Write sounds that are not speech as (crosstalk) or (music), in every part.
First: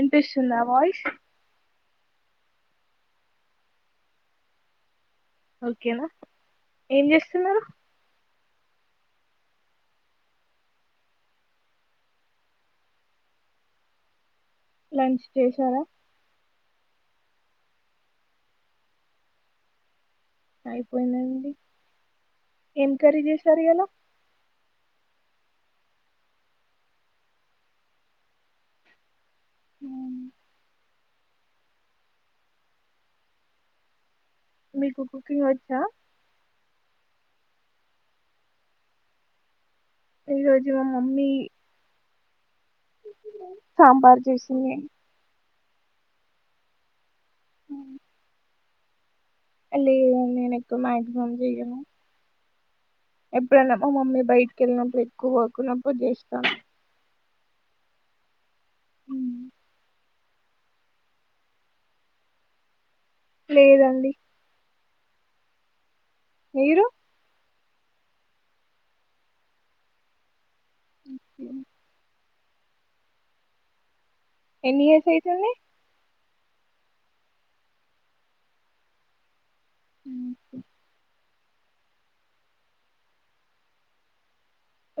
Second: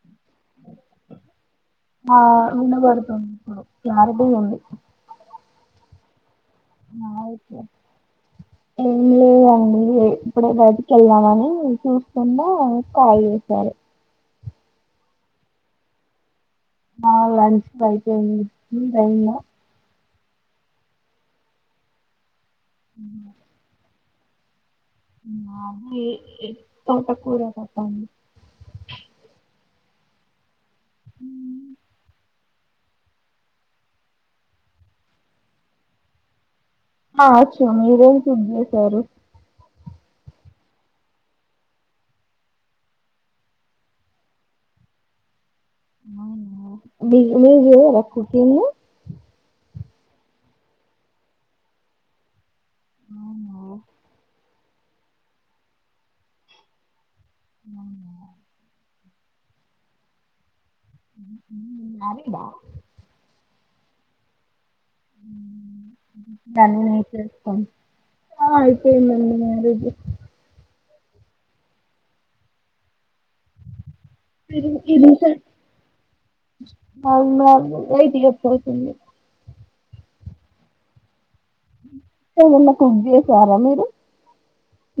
ఇన్పిస్తుందా voice? ఆ వినబడుతుందిప్పుడు clarity ఉంది. ఓకేనా ఏం జేస్తున్నరు? ఏం లేదండి ఇగ ఇప్పుడే బయటికెల్దామని చూస్తున్న కాల్ జేసారు. లంచ్ చేసారా? ఆ లంచ్ బైపోయింది మీదయింద? అయిపోయిందండి ఏం కరీ చేశారియల? మాది ఏ ఎ తోటకూర పప్పండి ఉమ్ హ మీకు కుకింగ్ వచ్చా ఆ వచ్చు మీరేం కుక్ చేేశార ఈ రోజు మా మమ్మీ సాంబార్ చేసింది మీ మీరు చేయరా కుకింగు అ లేదండి నేను ఎక్కువ మాక్సిమం చేయను అవునా ఎప్పుడన్న మా మమ్మీ బయటకి వెళ్ళినప్పు ఎక్కువ వర్క్ ఉన్నపుడు చేస్తా ఉ హ్మ్ మారీడ్ ఆ లేదండి హ్మ్ మీరు తనిని ఏం చేస్తాం ఆ అయిపోయింది అండి మ్యారేజ్ ఓకే (unintelligible) (unintelligible) ఎన్ని ఇయర్స్ అయితుంది అవున్వా ఎయిట్ ఇయర్స్ అవుతుంది హ్మ్ ఓకే ఏమన్నా కుక్ చేసారా మీరు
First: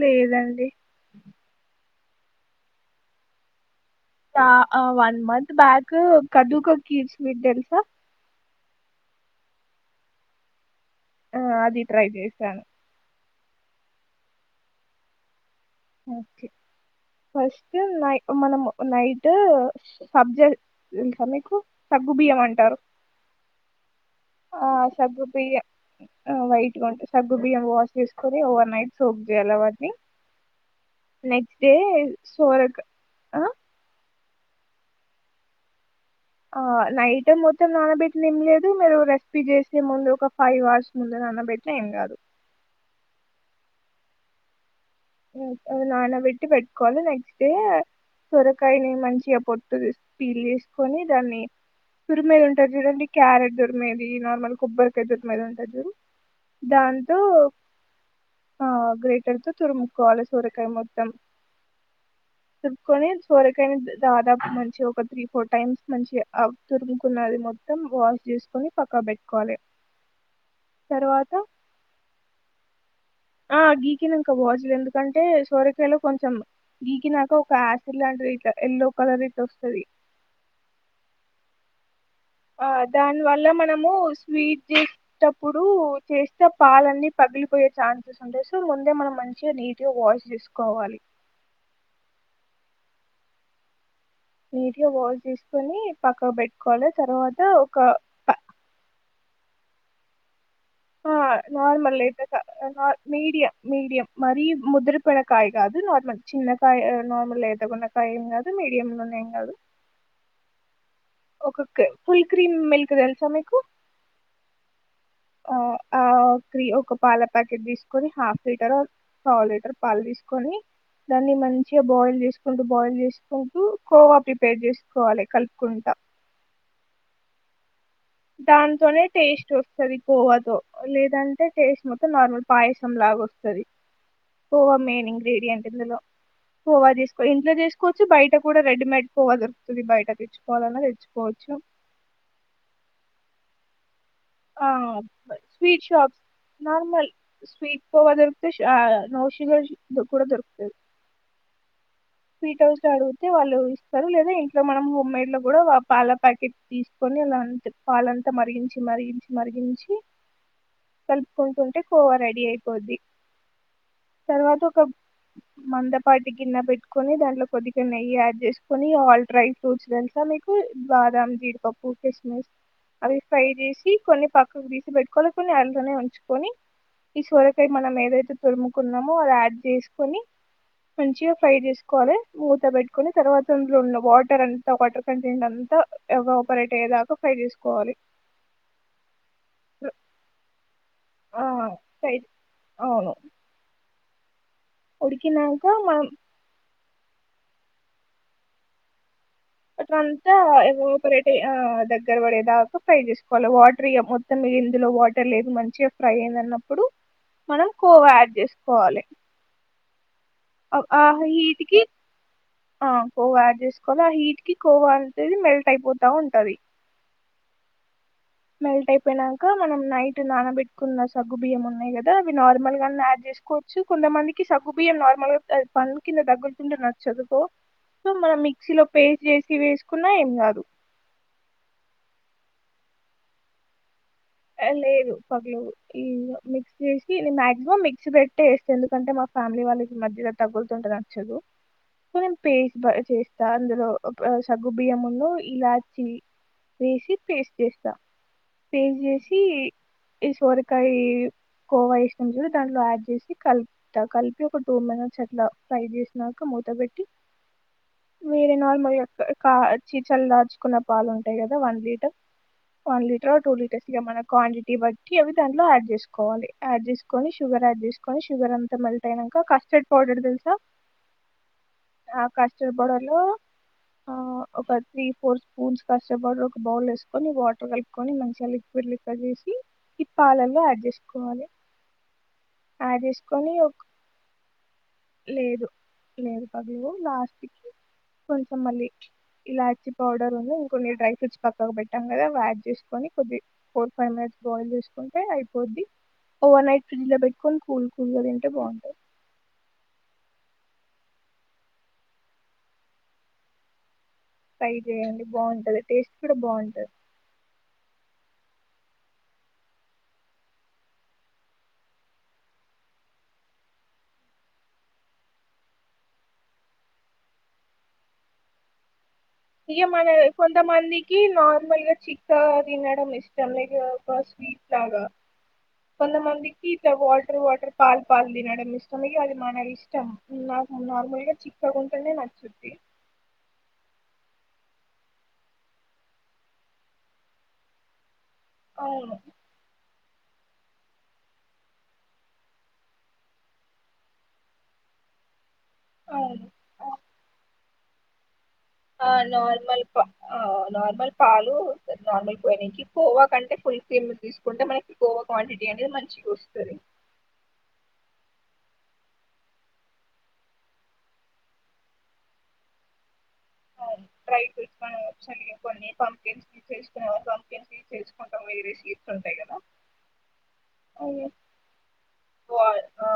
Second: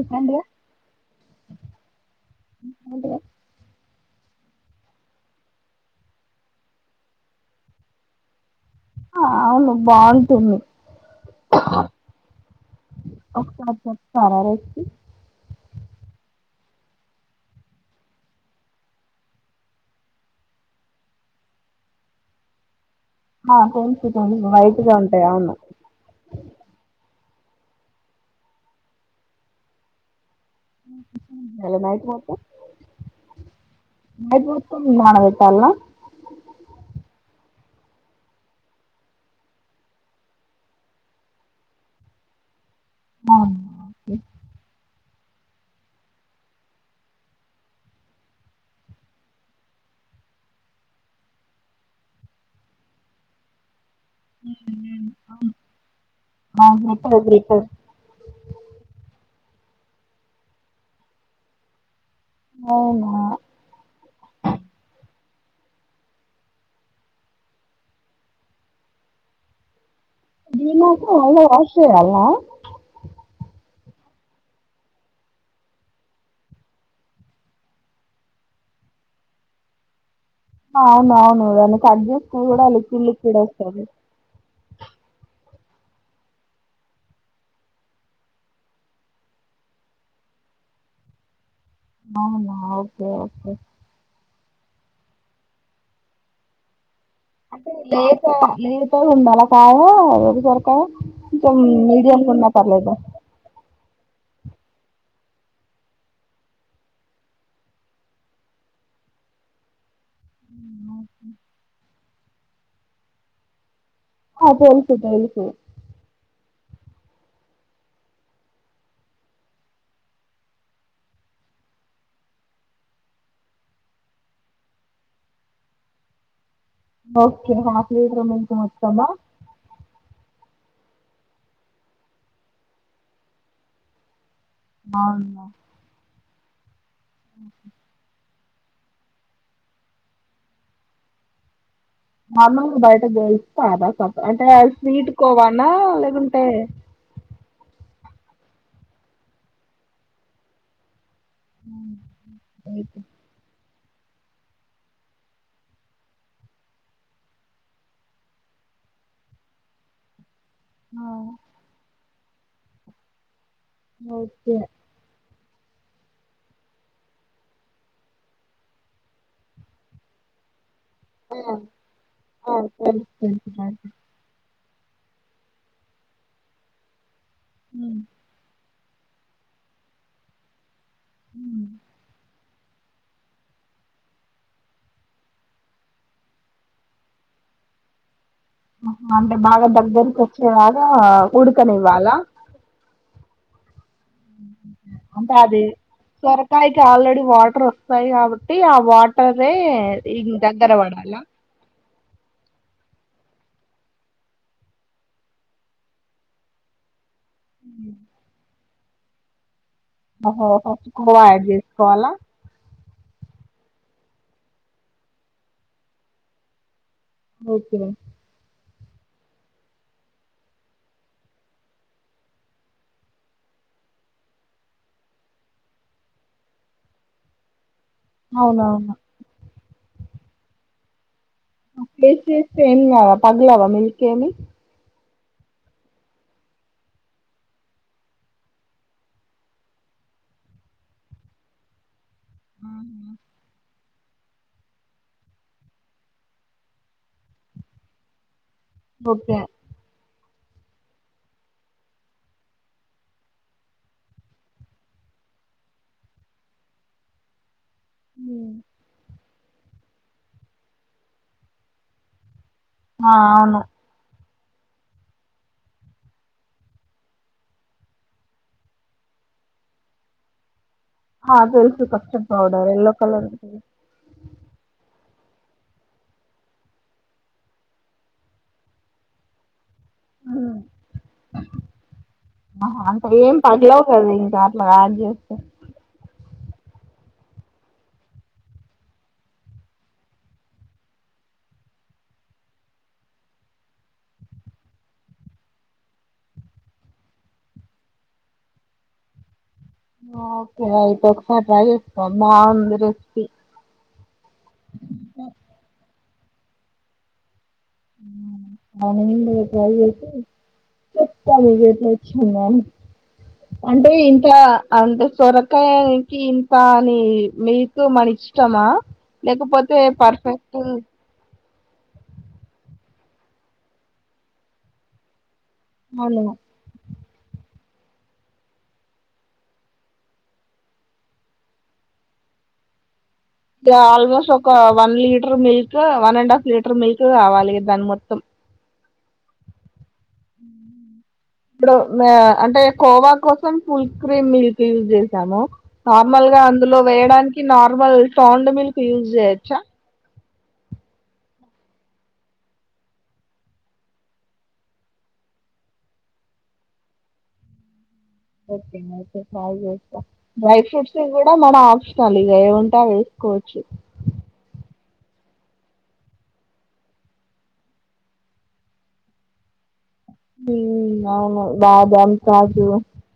లేదండి హ్మ్ అంటదా తా అ వన్ మంత్ బ్యాక్ కద్దు కా కిర్ స్వీట్ తెలుసా ఆ అవును బాగుంటుంది ఆ అది ట్రై చేశాను ఒక్కసారి చెప్తారా రెసిపీ ఓకే ఫస్ట్ నై మనం నైట్ సబజ్జా తెలుసా మీకు సగ్గు బియ్యం అంటారు ఆ కొంచుకొని ఆ వైటిగా ఉంటాయి అవును సగ్గు బియ్యం వాష్ చేసుకొని ఓవర్ నైట్ సోక్ చేయాలి వాట్ని నెక్స్ట్ డే ఇవాళ నైట్ మొత్తం సోరక్ ఆ నైట్ మొత్తం నానపెట్టాలా ఆ నైట్ మొత్తం నానబెట్టిన ఏం లేదు మీరు రెసిపీ చేసే ముందు ఒక ఫైవ్ అవర్స్ ముందు నానబెట్టిన ఏం కాదు అవునా ఓకే (unintelligible) నానబెట్టి పెట్టుకోవాలి నెక్స్ట్ డే సొరకాయని మంచిగా పొట్టు తీస్ పీల్ చేసుకొని దాన్ని తురుమెది ఉంటారు చూడండి క్యారెట్ తురుమే ది నార్మల్ కొబ్బరకాయ ఉంటాది చూడు దాంతో ఆ గ్రేటర్ తో తురుము కాల సొరకాయ మొత్తం తిప్పుకొని అవునా సోరకాయని దాదాపు మంచి ఒక త్రీ ఫోర్ టైమ్స్ మంచిగా తురుముకున్నది మొత్తం వాష్ చేసుకొని పక్కా పెట్టుకోవాలే గినాక మళ్ళ వాష్ చేయాలా ఆ గీకినంక వాష్ (unintelligible) ఎందుకంటే సోరకాయలో కొంచెం గీకినాక ఒక ఆసిడ్ లాంటి ఇట్ ఎల్లో కలర్ ఇట్ వస్తది అవును అవును దాన్ని కట్జేసి ఆ దాని వల్ల మనము స్వీట్ చేసేటప్పుడు చేస్తే పాలన్నీ పగిలిపోయే ఛాన్సెస్ ఉంటాయి సో ముందే మనం మంచిగా నీట్ గా వాష్ చేసుకోవాలి అవునా ఓకే ఓకే నీటిగా వాష్ చేసుకొని పక్కకు పెట్టుకోవాలే అంటే లేత లేత ఉండాలా పాలు ఓ వేబిజారు ఆ నార్మల్ అయితే చ పర్లేదు నార్ మీడియం మీడియం మరి ముదురిపోయిన కాయ కాదు నార్మల్ చిన్నకాయ నార్మల్ లేతగున్న కాయేం కాదు మీడియంలున్న ఏం కాదు ఒకో కే ఫుల్ క్రీమ్ మిల్క్ తెలుసా మీకు ఆ తేల్సు తేల్సు క్రి ఒక పాల ప్యాకేట్ తీసుకొని హాఫ్ లీటర్ ఆర్ పావులిటర్ పాల్ తీస్కొని దాన్ని మంచిగా బాయిల్ చేసుకుంటూ బాయిల్ చేసుకుంటూ కోవా ప్రిపేర్ చేసుకోవాలి కలుపుకుంటా బొక్కెన దాంతోనే టేస్ట్ వస్తది కోవాతో లేదంటే టేస్ట్ మొత్తం నార్మల్ పాయసం లాగ వస్తది కోవా మెయిన్ అవునా ఇన్గ్రీడియంట్ ఇందులో కోవా జేస్ ఇంట్లో చేసుకొచ్చు బయట కూడా రెడీమేడ్ కోవ దొరుకుతుంది బయట తెచ్చుకోవాలన్నా తెచ్చుకోవచ్చు నార్మల్గా బయట దొరుకుతాదా సం అంటే ఆ స్వీట్ కోవానా స్వీట్ షాప్స్ లేకుంటే నార్మల్ స్వీట్ కోవా దొరుకుతే షా నొషూగర్ కూడా దొరుకుతది స్వీట్ హౌస్ ల ఆడుగుతే వాళ్ళు ఇస్ సరు లేదా ఇంట్లో మనం హోమ్ మేడ్ లో కూడా పాల ప్యాకెట్ తీసుకొని అ పాలంతా మరిగించి మరి మరిగించి ఆ కలుపుకొని తింటే కోవా రెడి అయిపోద్ది ఓకే తర్వాత ఒక మందపాటి గిన్న పెట్టుకొని దాంట్లో కొద్దిగా నెయ్యి యాడ్ చేసుకొని ఆల్ డ్రై ఫ్రూట్స్ తెలుసా మీకు బాదం ఆ జీడిపప్పు కిస్మిస్ ఆ తెలుసు అవి ఫ్రై తెలుసు నాకు చేసి పక్కకు తీసి పెట్టుకోవలే కొన్ని ఆయిల్ళ్లోనే ఉంచుకొని ఈ సొరకాయ మనం ఏదైతే తురుము కున్నామో అది యాడ్ చేసుకొని మంచిగా ఫ్రై చేసుకోవాలే మూత పెట్టుకుని తర్వాత అందులో ఉన్న వాటర్ అంత వాటర్ కంటెంట్ అంతా ఎవాపరేట్ అయ్యేదాకా ఫ్రై చేసుకోవాలి అంటే బాగా దగ్గరకి వచ్చేలాగా ఆ ఉడుక నివ్వాల ఫ్రై ఊ అవును అంటే అది ఉడికినాక మనం సొరకాయకి ఆల్రెడి వాటర్ వస్తాయి కాబట్టి ఆ వాట టరే ఇం అట్లంతా దగరవడలా ఎవాపరేట్ ఆ దగ్గర పడే దాకా ఫ్రై చేసుకోవాలి వాటర్ ఇగ మొత్తం మీ ఇందులో వాటర్ లేదు మంచిగా ఫ్రై అయింది అన్నప్పుడు మనం కోవా అడ్జెస్ పోవాలే ఓహో ఫస్టు కోవా ఆడ్ కి జేసుకోవాల ఆ కోవ యాడ్ చేసుకోవాలి ఆ హీట్ కి కోవా అంటది మెల్ట్ అయిపోతా ఉంటది గిప్పుడు మెల్ట్ అయిపోయినాక మనం నైట్ నానబెట్టుకున్న సగ్గు బియ్యం ఉన్నాయి కదా అవి నార్మల్ గన్న యాడ్ చేసుకోవచ్చు కొంతమందికి సగ్గు బియ్యం నార్మల్ గా పను కింద తగ్గులుతుంటే నచ్చదు కొ సో మనం మిక్సీ లో అవునవును పేస్ట్ చేసి తివేసుకున్నా ఏం కాదు ఒకే చేస్తే ఏం గద పగలావా మిల్కెమి ఏ లేదు పగలవు ఇంగ మిక్స్ చేసి నే మాక్సిమం మిక్సీ పెట్టే వేస్తే ఎందుకంటే మా ఫ్యామిలీ వాళ్ళకి మధ్యగా తగులుతుంటే నచ్చదు నేన్ పేస్ బా ఆహా! చేస్తా అందులో ఆప్ ఆ సగ్గు బియ్యము ముందు ఇలాచ్చి వేసి పేస్ట్ చేస్తా గుట్ల ఇ ఈ సోరకాయ కోవా వేసు చ దాంట్లో యాడ్ చేసి కలుపుతా కలిపి ఒక టూ మినిట్స్ అట్లా ఫ్రై చేసినాక మూత పెట్టి హ్మ్. వేరే నార్మల్ గా క కాచీచలర్చుకున్న పాలు ఉంటాయి కదా వన్ లీటర్ వన్ ఆ లీటర్ టూ అవును లీటర్ సిగ మనకు క్వాంటిటీ బట్టి అవి దాంట్లో యాడ్ చేసుకోవాలి యాడ్ చేసుకొని షుగర్ యాడ్ చేసుకొని షుగర్ అంతా మెల్ట్ అయినాక కస్టర్డ్ పౌడర్ తెలుసా ఆ తెల్సు ఆ కస్టడ్ పౌడర్ కస్టర్డ్ ఎల్లో లో కలర్ ఉంటది ఆ, ఒక త్రీ ఫోర్ స్పూన్స్ కస్ పౌడర్ ఒక బౌల్ వేసుకొని వాటర్ కలుపుకొని మంచిగా లిక్విడ్ లిక్వి బంజేసి ఈ హ్మ్. పాలల్లో యాడ్ చేసుకోవాలి ఆహా యాడ్ అంటే ఏం చేసుకొని పగలవు కదా ఇంకా అట్లా యాడ్ చేస్తే లేదు లేదు పగలవు లాస్ట్ కి కొంచెం మళ్ళీ ఇలాచి పౌడర్ ఉంది ఇంకొన్ని డ్రై ఫ్రూట్స్ పక్కకు పెట్టాం కదా అ యాడ్ చేసుకొని కొద్ది ఫోర్ ఫైవ్ మినిట్స్ బాయిల్ చేసుకుంటే అయిపోద్ది ఓవర్ నైట్ ఫ్రిజ్ ల పెట్టుకొని కూల్ కూల్ గా తింటే బాగుంటది ఆ ఒకసారైతే ఒకసారి ట్రై చేస్తా బాగుంది రెసిపీ ఫ్రై చేయండి బాగుంటది టేస్ట్ ఇక్కడ బాగుంటది ఊ (unintelligible) చెప్తాడు ఇగ తెచ్చిండని అంటే ఇంట్లా అంత సొరకాయనికి ఇంత అని మీకు మన ఇష్టమా లేకపోతే ఇక మన పర్ఫెక్ట్ కొంతమందికి నార్ చిక్క తినడం ఇష్టం లే ఇగ ఒక స్వీట్లాగా కొంద అవును మందికి ఇట్లా వాటర్ వటర్ పాలు పాలు తినడం ఇష్టం ఇగ అది మన ఇష్టం నాకు నార్మల్గా చిక్కగుంటనే నచ్చుద్ది ఇగ ఆల్మోస్ట్ ఒక one litre milk one and half litre milk కావాలి దాని మొత్తం అవును ఇప్పుడు అంటే కోవా కోసం ఫుల్ క్రీమ్ మిల్క్ యూజ్ చేసాము నార్మల్ గా అవును అందులో వేయడానికి నార్ ర్మల్ సౌండ్ మిల్ క్ యూజ్ ఆ చెయ్యొచ్చా నార్మల్ పా ఆ నార్మల్ పాలు నార్మల్ పొయనికి కోవా కంటే ఫుల్ సిమ్ తీసుకుంటే మనకి కోవా క్వాంటిటీ అనేది మంచిగా వస్తది ఓకే నోకే టై చేస్తా డ్రై ఫ్రూట్స్ కూడా మన ఆప్షనల్ ఇగ ఏముంటే అవేసుకోవచ్చు అవును డ్రై ఫ్రూట్స్ మన ఆప్షనల్ ఇగ కొన్ని పంపించి చేసుకునేవాళ్ళు పంపించి చేసుకుంటాం వేరే షీట్స్ ఉంటాయి కదా ఉం అవును బాదమ్ కాజు వా ఆ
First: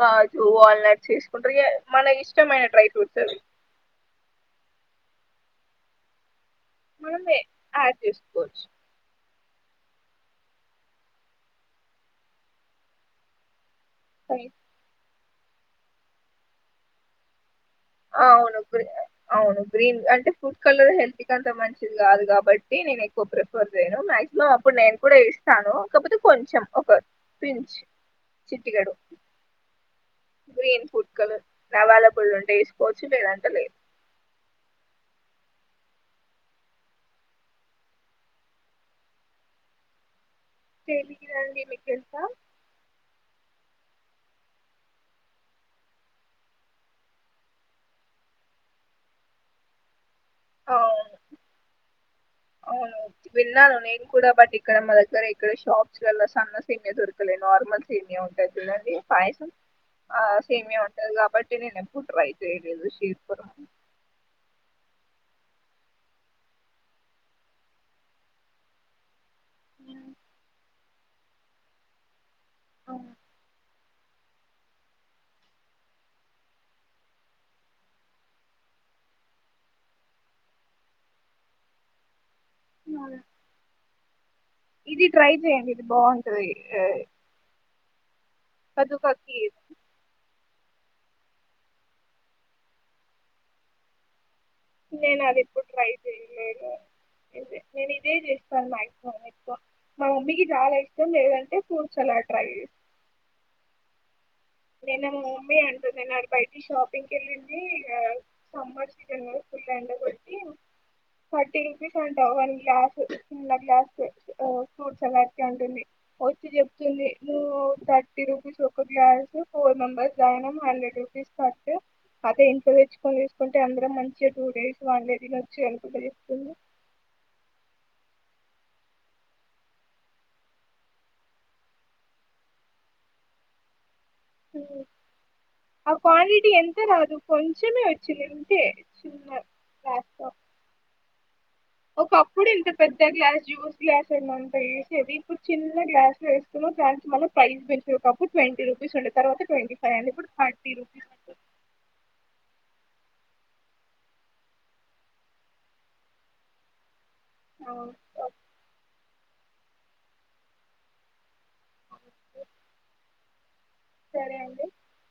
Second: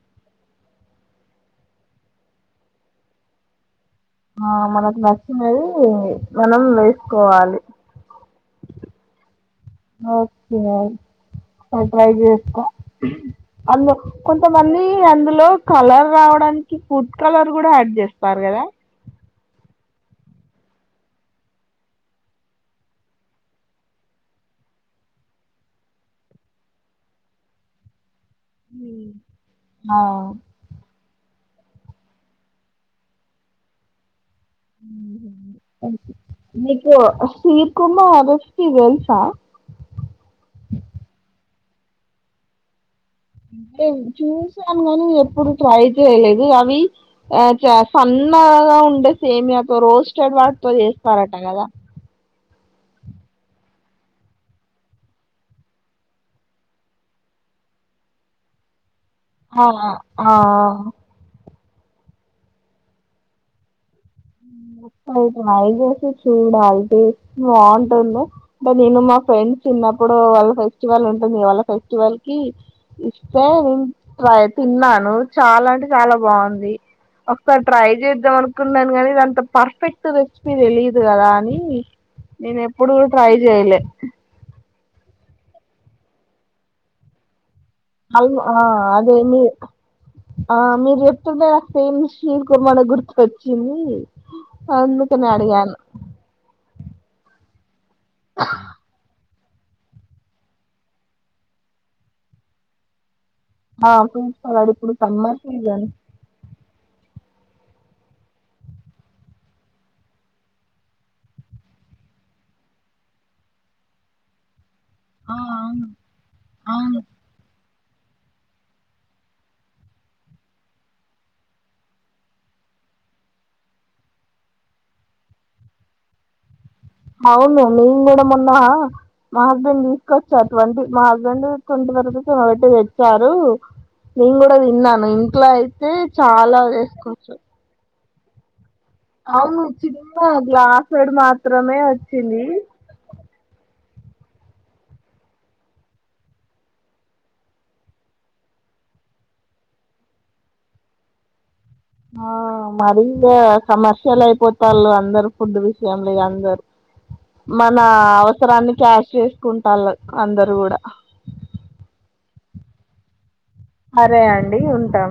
కాజు వాల్నట్ చేసుకుంటారు ఇగ మనకిష్టమైన డ్రై ఫ్రూట్స్ అవి ఆ మనకు నచ్చినది మనం మనం వేసుకోవాలి యాడ్ చేసుకోవచ్చు ఓకే ట్రై చేస్తా అన్ను కొంతమంది అన్ లో కలర్ రావడానికి ఫుడ్ కలర్ కూడా ఆడ్ చేస్తారు అవును కదా అవును గ్రీన్ అంటే ఫుడ్ కలర్ హెల్త్ కి అంత మంచిది కాదు కాబట్టి నేను ఎక్కువ ప్రిఫర్ చేయను మాక్సిమం అప్పుడు నేను కూడా ఏసినాను కాకపోతే కొంచెం ఒక పించ్ చిట్ కెడు ఆ గ్రీన్ ఫుడ్ క్కలు నవాల పుళు ఉంటే పోచి లేద అంట లే ఉహు నీకు శీక్ ఉన్ను రెసిపి తెల్సా తెలియదండి మీకు తెలుసా టే చూసాను గని ఎప్పుడు ట్రై చేయలేదు అవి ఆ చ సన్నగా ఉండే సేమియాతో రోస్ట్ చెడ్ వాడుతో చేస్త అవును రాట కదా అవును విన్నాను నేను కూడా బట్ ఇక్కడ మా దగ్గర ఇక్కడ షాప్స్ లల్ల సన్న సేమయ దొరకలే నార్మల్ సేమియ ఉంటాది చూడండి పాయసం ఆ ఆ సేమియ ఉంటది కాబ నేనే ప్పుడు ట్రై చేయలేదు షీట్స్ కొర ఉం ఒకసారి ట్రై చేసి చూడాలి టేస్ట్ బాగుంటుందో అంటే నేను మా ఫ్రెండ్స్ చిన్నప్పుడు వాళ్ళ ఫె చి వాళ్ళ ఉంటుంది గ వాల్ల ఫెస్టివల్ కి ఇస్తే నేన్ ట్రై తిన్నాను చాలా అంటే చాలా బాగుంది ఒకసారి ట్రై చేద్దాం అనుకున్నాను కని ఇదంత పర్ఫెక్ట్ రెసిపీ తెలిదు కదా అని నేను ఎప్పుడు ట్రై చేయలే ఇది ట్రై చెయండి ఇది బాగుంటది ఐం ఆ అదే కదుకకి మి ఆ మీరు చెప్తుంటే నాకు ఫేమి షిర్ కుర్మానే గుర్తుకోచ్చింది. నేను అది ఎప్పుడూ ట్రై చేయలేదు. ఇదే నేను ఇదే చేస్తాను మాక్సిమం మా మమ్మీకి చాలా ఇష్టం. లేదంటే ఫ్రూట్స్ సలాడ్ ట్రై చేస్ ఆకు నేన్న మా మమ్మీ అంటున్ నేన్న అటు బయటి షాపింగ్ కెళ్ళింది ఇగ. సమ్మర్ సీజన్గా ఫుల్ ఎండ కొట్టి ఫార్టీ రుపీస్ అంటా వన్ గ్లాసు చిన్న గ్లాసు. ఓ ఫ్రూట్స్ ఆ సలాట్కి అంటుంది. అవును వచ్చి అవును చెప్తుంది నువ్ థర్టీ రూపీస్ ఒక గ్లాసు ఫోర్ మెంబర్స్ తగినం హండ్రెడ్ రూపీస్ కట్టు. అదే ఇంట్లో తెచ్చుకొని తీసుకుంటే, అందరం మంచిగా టూ డేస్, వన్ డే తిన్నొచ్చు, ఎండ పూట చేసుకొని అవును మెంగూడా మోన్న ఆ మా హస్బెండ్ తీసుకొచ్చాడ్ ట్వంటీ, మా హస్బెండ్ ట్వంటి ఫైవ్ రూపిసో ఏమో బెట్టి తెచ్చారు. నేను గూడా దిన్నను. ఇంట్ల అయితే ఆ చాలా వేసుకోచ్చు. చ్చిలేంతే అవును చిన్న అ గ్లాసేడు మాత్ ఒకప్పుడు ఇంత పెద్ద గ్లాస్ జ్యూస్ గ్లాస్ ఏమంత ఏసేది. ఇప్పుడు చిన్న గ్లాస్ వేస్తునో దానికి మనం ప్రైస్ పెంచేరు, ఒక్కప్పుడు ట్వంటీ రూపీస్ ఉండేది, తర్వాత ట్వంటీ ఫైవ్ అయింది, ఇప్పుడు థర్టీ రూపీస్ అంటుంద్. ఆ మరి ఈగా కమర్షియల్ అయిపోతళ్ళు అందరుూ, ఫుడ్ విషయంలే అందరుూ. మన అవసరాన్ని క్యాష్ చేస్ కుంటళ్ళు అందరుూ గూడా హా అ ఓకే అరే అండి ఉంటాం.